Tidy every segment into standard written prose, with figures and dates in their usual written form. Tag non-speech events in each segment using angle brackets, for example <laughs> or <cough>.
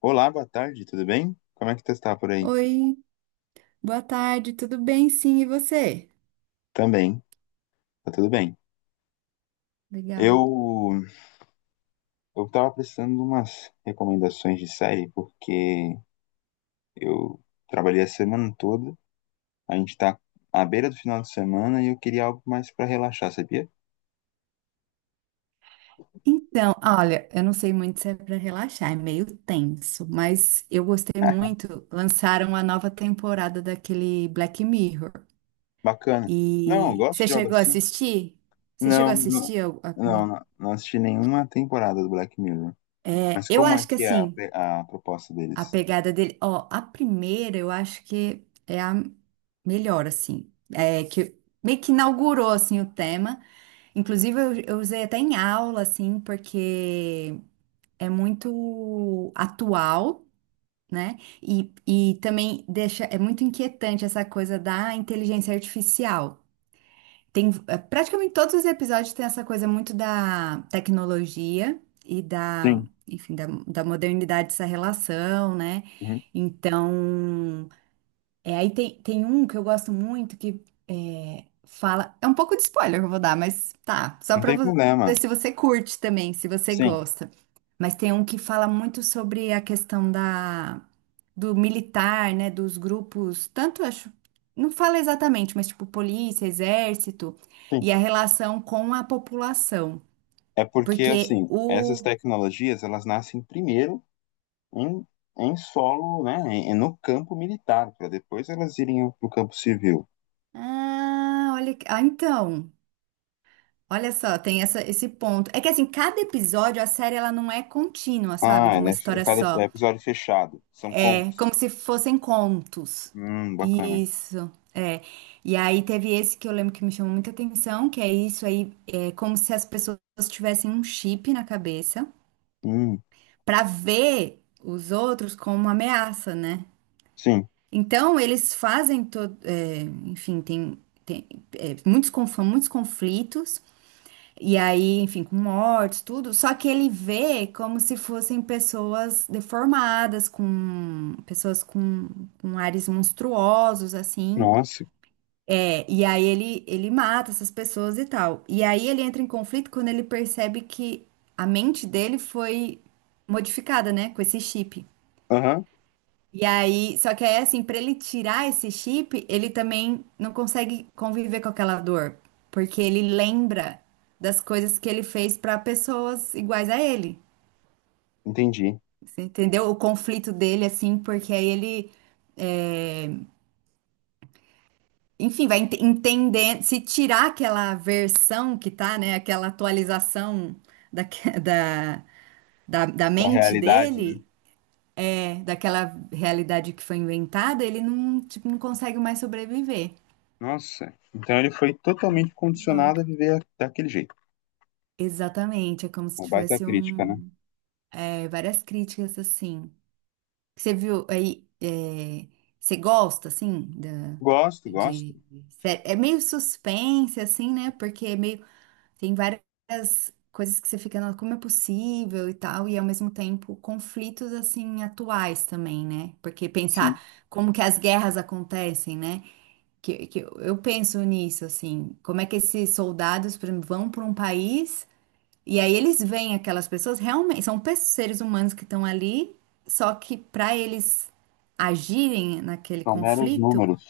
Olá, boa tarde, tudo bem? Como é que tu está por aí? Oi, boa tarde, tudo bem? Sim, e você? Também, tá tudo bem. Legal. Eu eu tava precisando de umas recomendações de série porque eu trabalhei a semana toda, a gente tá à beira do final de semana e eu queria algo mais pra relaxar, sabia? Olha, eu não sei muito se é para relaxar, é meio tenso, mas eu gostei muito. Lançaram a nova temporada daquele Black Mirror. Bacana. Não, eu E gosto você de algo chegou a assim. assistir? Você chegou Não, a não, assistir a primeira? não, não assisti nenhuma temporada do Black Mirror. Mas Eu como é acho que que é assim, a proposta deles? a pegada dele, ó, a primeira eu acho que é a melhor, assim, é que meio que inaugurou assim o tema. Inclusive, eu usei até em aula, assim, porque é muito atual, né? E, também deixa, é muito inquietante essa coisa da inteligência artificial. Tem, praticamente todos os episódios tem essa coisa muito da tecnologia Sim. enfim, da modernidade, essa relação, né? Uhum. Então, é, aí tem um que eu gosto muito que é, fala. É um pouco de spoiler que eu vou dar, mas tá. Não tem Ver problema. se você curte também, se você Sim. gosta. Mas tem um que fala muito sobre do militar, né? Dos grupos, tanto acho. Não fala exatamente, mas tipo polícia, exército, e a relação com a população. É porque, Porque assim, o. essas tecnologias, elas nascem primeiro em, em solo, né, no campo militar, para depois elas irem para o campo civil. Ah, olha. Ah, então. Olha só, esse ponto. É que assim, cada episódio, a série, ela não é contínua, sabe? Ah, De é, uma né, história cada só. episódio fechado, são É contos. como se fossem contos. Bacana. Isso, é. E aí teve esse que eu lembro que me chamou muita atenção, que é isso aí, é como se as pessoas tivessem um chip na cabeça Hum, pra ver os outros como uma ameaça, né? sim. Então, eles fazem todo, é, enfim, tem é, muitos conflitos. E aí, enfim, com mortes, tudo. Só que ele vê como se fossem pessoas deformadas, com ares monstruosos, assim. Nossa. É, e aí ele mata essas pessoas e tal. E aí ele entra em conflito quando ele percebe que a mente dele foi modificada, né, com esse chip. Aham, E aí, só que aí, assim, pra ele tirar esse chip, ele também não consegue conviver com aquela dor, porque ele lembra das coisas que ele fez pra pessoas iguais a ele. entendi. Você entendeu? O conflito dele, assim, porque aí ele, é, enfim, entender, se tirar aquela versão que tá, né, aquela atualização da, <laughs> da, da Da mente realidade, né? dele. É, daquela realidade que foi inventada, ele não, tipo, não consegue mais sobreviver. Nossa. Então ele foi totalmente condicionado Louco. a viver daquele jeito. Exatamente, é como se Uma baita tivesse crítica, né? É, várias críticas assim. Você viu aí, é, você gosta Gosto, gosto. de, é meio suspense assim, né? Porque é meio tem várias coisas que você fica, "Não, como é possível e tal, e ao mesmo tempo conflitos assim atuais também, né? Porque Sim, pensar como que as guerras acontecem, né? Que eu penso nisso assim, como é que esses soldados, por exemplo, vão para um país. E aí eles veem aquelas pessoas realmente, são seres humanos que estão ali, só que para eles agirem naquele são meros conflito, números.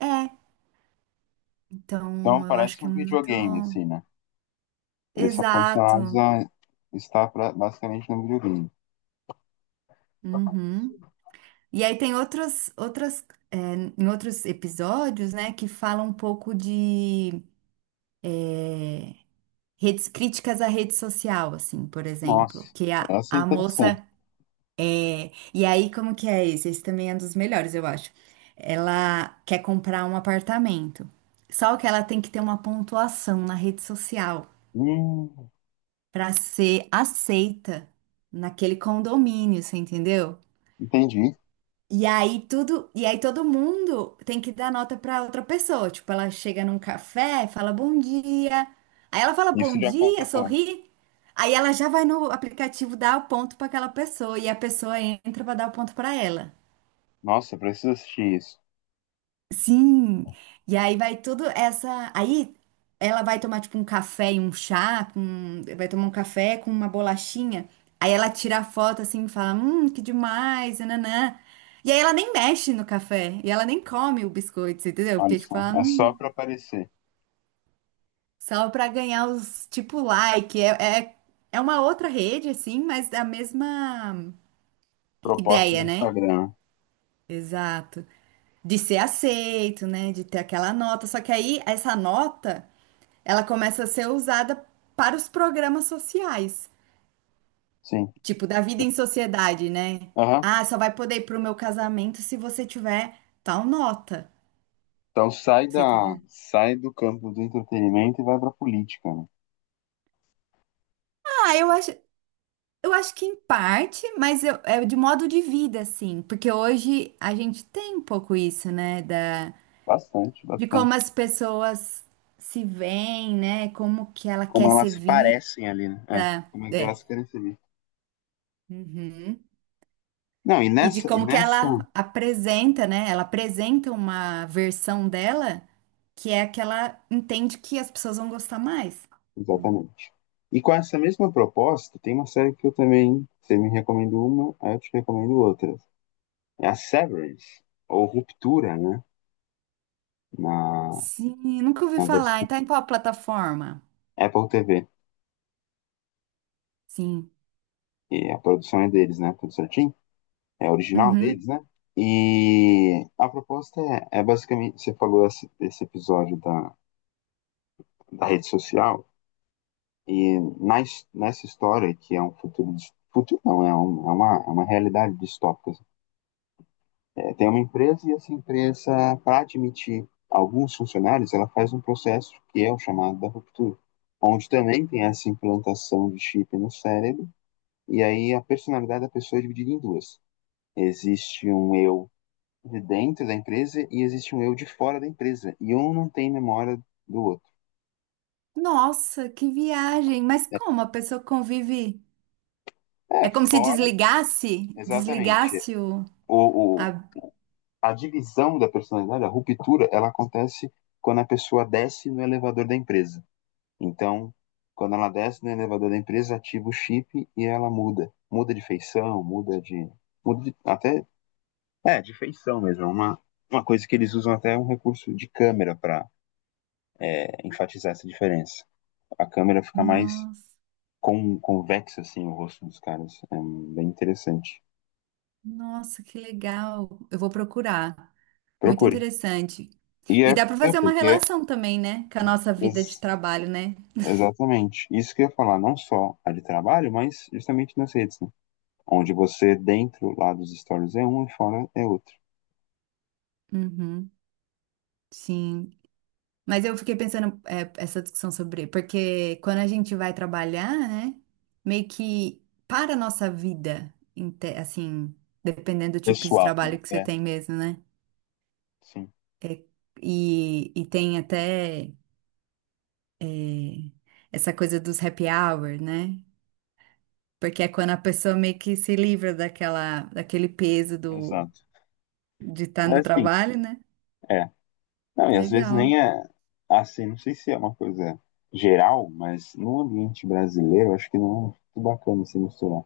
é. Então Então eu acho parece que é um muito videogame, assim, né? Eles são condicionados exato. a estar basicamente no videogame. Uhum. E aí tem outros outras, é, em outros episódios, né, que falam um pouco de redes críticas à rede social, assim, por Nossa, exemplo, que essa é a interessante. moça. E aí, como que é esse? Esse também é um dos melhores, eu acho. Ela quer comprar um apartamento. Só que ela tem que ter uma pontuação na rede social Hum, para ser aceita naquele condomínio, você entendeu? entendi. E aí todo mundo tem que dar nota para outra pessoa. Tipo, ela chega num café, fala bom dia. Aí ela fala Isso bom já dia, conta ponto. sorri. Aí ela já vai no aplicativo dar o ponto para aquela pessoa e a pessoa entra para dar o ponto para ela. Nossa, eu preciso assistir isso. Sim, e aí vai tudo essa. Aí ela vai tomar tipo um café e um chá, com... vai tomar um café com uma bolachinha. Aí ela tira a foto assim e fala: que demais, nanã. E aí ela nem mexe no café, e ela nem come o biscoito, você entendeu? Olha Porque tipo, só, é só para aparecer. só pra ganhar os tipo like. É uma outra rede assim, mas da mesma Proposta do ideia, né? Instagram. Exato. De ser aceito, né? De ter aquela nota. Só que aí essa nota. Ela começa a ser usada para os programas sociais, Sim. tipo da vida em sociedade, né? Aham. Ah, só vai poder ir pro meu casamento se você tiver tal nota. Então sai Você da, entendeu? sai do campo do entretenimento e vai para política, né? Ah, eu acho, eu acho que em parte, é de modo de vida, assim, porque hoje a gente tem um pouco isso, né, da, Bastante, de como bastante. as pessoas se veem, né, como que ela Como quer ser elas vista. parecem ali, né? É, como é que É. elas querem ser vistas. Uhum. Não, E de e como que nessa ela apresenta, né? Ela apresenta uma versão dela que é a que ela entende que as pessoas vão gostar mais, né? Exatamente. E com essa mesma proposta, tem uma série que eu também, você me recomendou uma, aí eu te recomendo outra. É a Severance, ou Ruptura, né? Na, Sim, nunca ouvi na falar. E versão tá em qual plataforma? Apple TV. Sim. E a produção é deles, né? Tudo certinho? É original Uhum. deles, né? E a proposta é basicamente, você falou esse episódio da, da rede social, e na, nessa história, que é um futuro não, é uma realidade distópica. É, tem uma empresa e essa empresa, para admitir alguns funcionários, ela faz um processo que é o chamado da ruptura, onde também tem essa implantação de chip no cérebro, e aí a personalidade da pessoa é dividida em duas. Existe um eu de dentro da empresa e existe um eu de fora da empresa, e um não tem memória do outro. Nossa, que viagem! Mas Né? como a pessoa convive? É, É como se fora, desligasse, exatamente. desligasse o. O, o- a- a divisão da personalidade, a ruptura, ela acontece quando a pessoa desce no elevador da empresa. Então, quando ela desce no elevador da empresa, ativa o chip e ela muda. Muda de feição, muda de. Muda de até. É, de feição mesmo. Uma coisa que eles usam até um recurso de câmera para enfatizar essa diferença. A câmera fica mais Nossa, com convexa, assim, o rosto dos caras. É bem interessante. nossa, que legal. Eu vou procurar. Muito Procure. interessante. E é, E dá para é fazer uma porque é. relação também, né? Com a nossa vida de ex- trabalho, né? Exatamente. Isso que eu ia falar, não só a de trabalho, mas justamente nas redes, né? Onde você, dentro lá dos stories é um e fora é outro. Uhum, sim. Mas eu fiquei pensando, é, essa discussão sobre. Porque quando a gente vai trabalhar, né? Meio que para a nossa vida, assim, dependendo do tipo de Pessoal, né? trabalho que você É, tem mesmo, né? sim, É, e tem até é, essa coisa dos happy hour, né? Porque é quando a pessoa meio que se livra daquele peso exato. de estar no Mas assim, trabalho, né? é. Não, e às vezes Legal. nem é assim, não sei se é uma coisa geral, mas no ambiente brasileiro, eu acho que não é muito bacana se misturar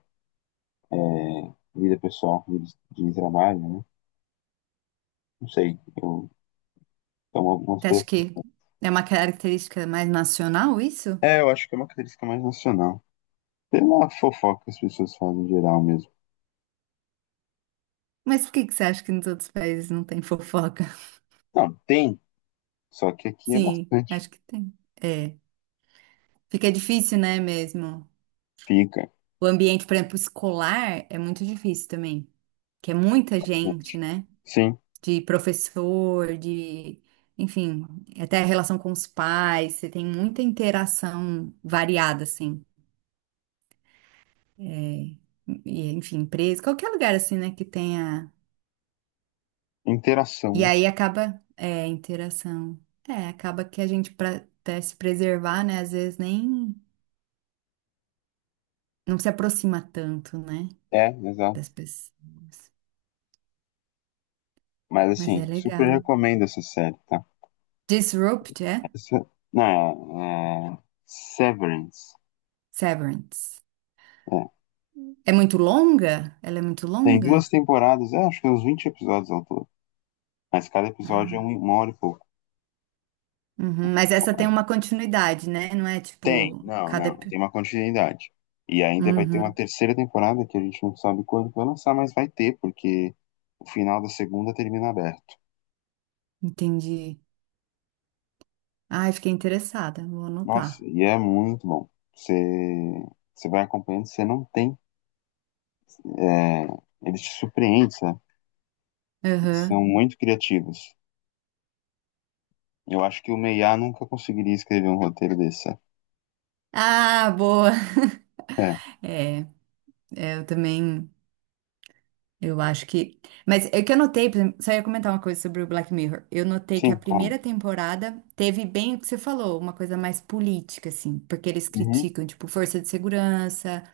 vida pessoal, vida de trabalho, né? Não sei. Então, algumas. Você acha pe- que é uma característica mais nacional isso? É, eu acho que é uma característica mais nacional. Pela fofoca que as pessoas fazem em geral mesmo. Mas por que que você acha que nos outros países não tem fofoca? <laughs> Não, tem, só que aqui é Sim, bastante. acho que tem. É, fica difícil, né, mesmo? Fica, O ambiente, por exemplo, escolar é muito difícil também, que é muita bastante. gente, né? Sim, De professor, de, enfim, até a relação com os pais, você tem muita interação variada, assim. É, e, enfim, empresa, qualquer lugar assim, né, que tenha. interação, E né? aí acaba, é, interação. É, acaba que a gente, pra até se preservar, né, às vezes nem, não se aproxima tanto, né, É, exato. das pessoas. Mas Mas assim, é super legal. recomendo essa série, tá? Disrupt, é? Se- Não, é, é, Severance. Severance. É. É muito longa? Ela é muito Tem longa? duas temporadas, é, acho que uns 20 episódios ao todo. Mas cada episódio é Ah, uma hora e pouco. uhum. Mas essa tem uma continuidade, né? Não é Tem, tipo, não, cada... não. Tem uma continuidade. E ainda vai ter uma Uhum, terceira temporada que a gente não sabe quando vai lançar, mas vai ter, porque o final da segunda termina aberto. entendi. Ai, fiquei interessada, vou anotar. Nossa, e é muito bom. Você, você vai acompanhando, você não tem. É, eles te surpreendem, sabe? Eles são Aham. muito criativos. Eu acho que o Meiá nunca conseguiria escrever um roteiro desse. Ah, boa. É, É, é, eu também. Eu acho que. Mas é que eu notei, por exemplo, só ia comentar uma coisa sobre o Black Mirror. Eu notei que a sim, claro. primeira temporada teve bem o que você falou, uma coisa mais política, assim, porque eles Uhum, criticam, tipo, força de segurança,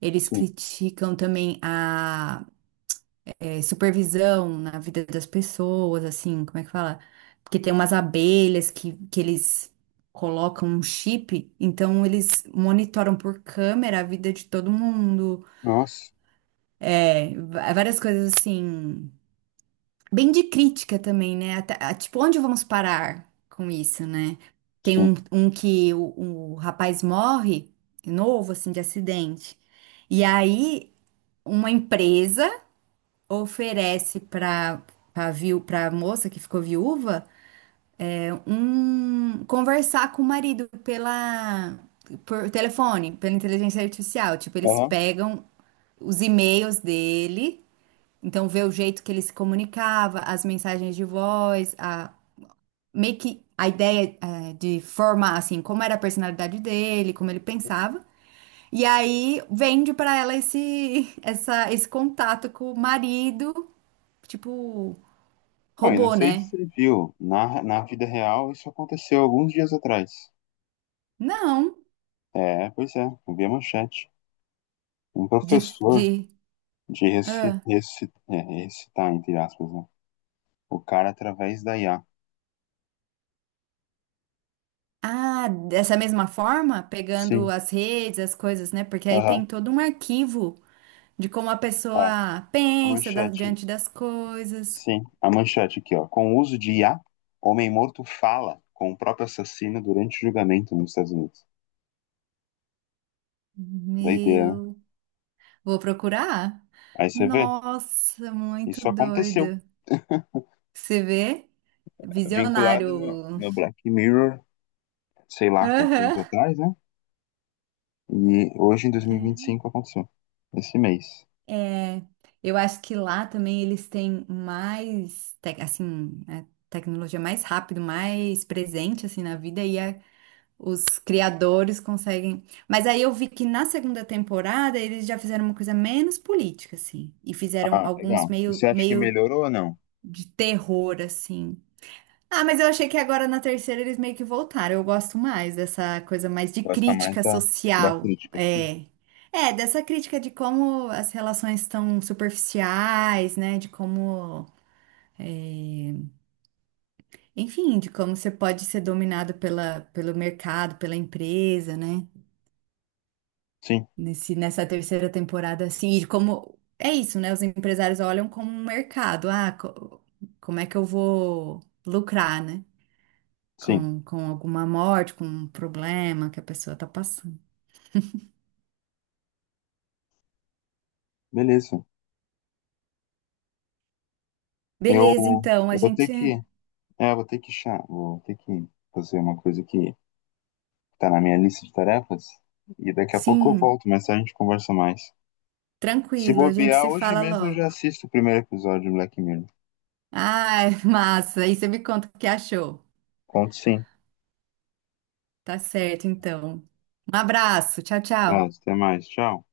eles sim. criticam também a supervisão na vida das pessoas, assim, como é que fala? Porque tem umas abelhas que eles colocam um chip, então eles monitoram por câmera a vida de todo mundo, Nossa, é, várias coisas assim bem de crítica também, né? Até- a- tipo, onde vamos parar com isso, né? Tem sim. Um que o rapaz morre, novo, assim, de acidente. E aí, uma empresa oferece para viu, para moça que ficou viúva, um conversar com o marido pela por telefone, pela inteligência artificial. Tipo, eles Aham. pegam os e-mails dele, então vê o jeito que ele se comunicava, as mensagens de voz, a, meio que a ideia de formar, assim, como era a personalidade dele, como ele pensava. E aí vende pra ela <laughs> esse contato com o marido, tipo, Bom, e não robô, sei se né? você viu, na vida real isso aconteceu alguns dias atrás. Não, É, pois é, eu vi a manchete. Um de, professor de, de ah, ressuscitar, entre aspas, né? O cara através da IA. ah, dessa mesma forma, pegando Sim, as redes, as coisas, né? Porque aí aham. tem todo um arquivo de como a Ó, pessoa a pensa manchete, diante das coisas. sim, a manchete aqui, ó. Com o uso de IA, homem morto fala com o próprio assassino durante o julgamento nos Estados Unidos. Doideira, né? Meu. Vou procurar? Aí você vê, Nossa, muito isso aconteceu. doido. Você vê? Vinculada no, Visionário. no Black Mirror, sei lá quantos anos Aham. atrás, né? E hoje, em 2025, aconteceu. Esse mês. É, é. Eu acho que lá também eles têm mais, assim, a tecnologia mais rápido, mais presente, assim, na vida, e a- os criadores conseguem... Mas aí eu vi que na segunda temporada eles já fizeram uma coisa menos política, assim, e fizeram Ah, alguns legal. E você acha que meio melhorou ou não? de terror, assim. Ah, mas eu achei que agora na terceira eles meio que voltaram. Eu gosto mais dessa coisa mais de Gosta mais crítica da, da social. crítica. Sim. É. É, dessa crítica de como as relações estão superficiais, né? De como, enfim, de como você pode ser dominado pelo mercado, pela empresa, né? Sim, Nessa terceira temporada, assim, e de como. É isso, né? Os empresários olham como um mercado. Ah, como é que eu vou lucrar, né? sim. Com alguma morte, com um problema que a pessoa está passando. Beleza. Eu Beleza, então, a vou ter gente. que. É, vou ter que chá. Vou ter que fazer uma coisa que tá na minha lista de tarefas. E daqui a pouco eu Sim, volto, mas a gente conversa mais. Se tranquilo, a gente bobear, se hoje fala mesmo eu já logo. assisto o primeiro episódio do Black Mirror. Ai, <laughs> massa, aí você me conta o que achou. Conto sim. Tá certo, então. Um abraço, tchau, Tá, tchau. até mais. Tchau.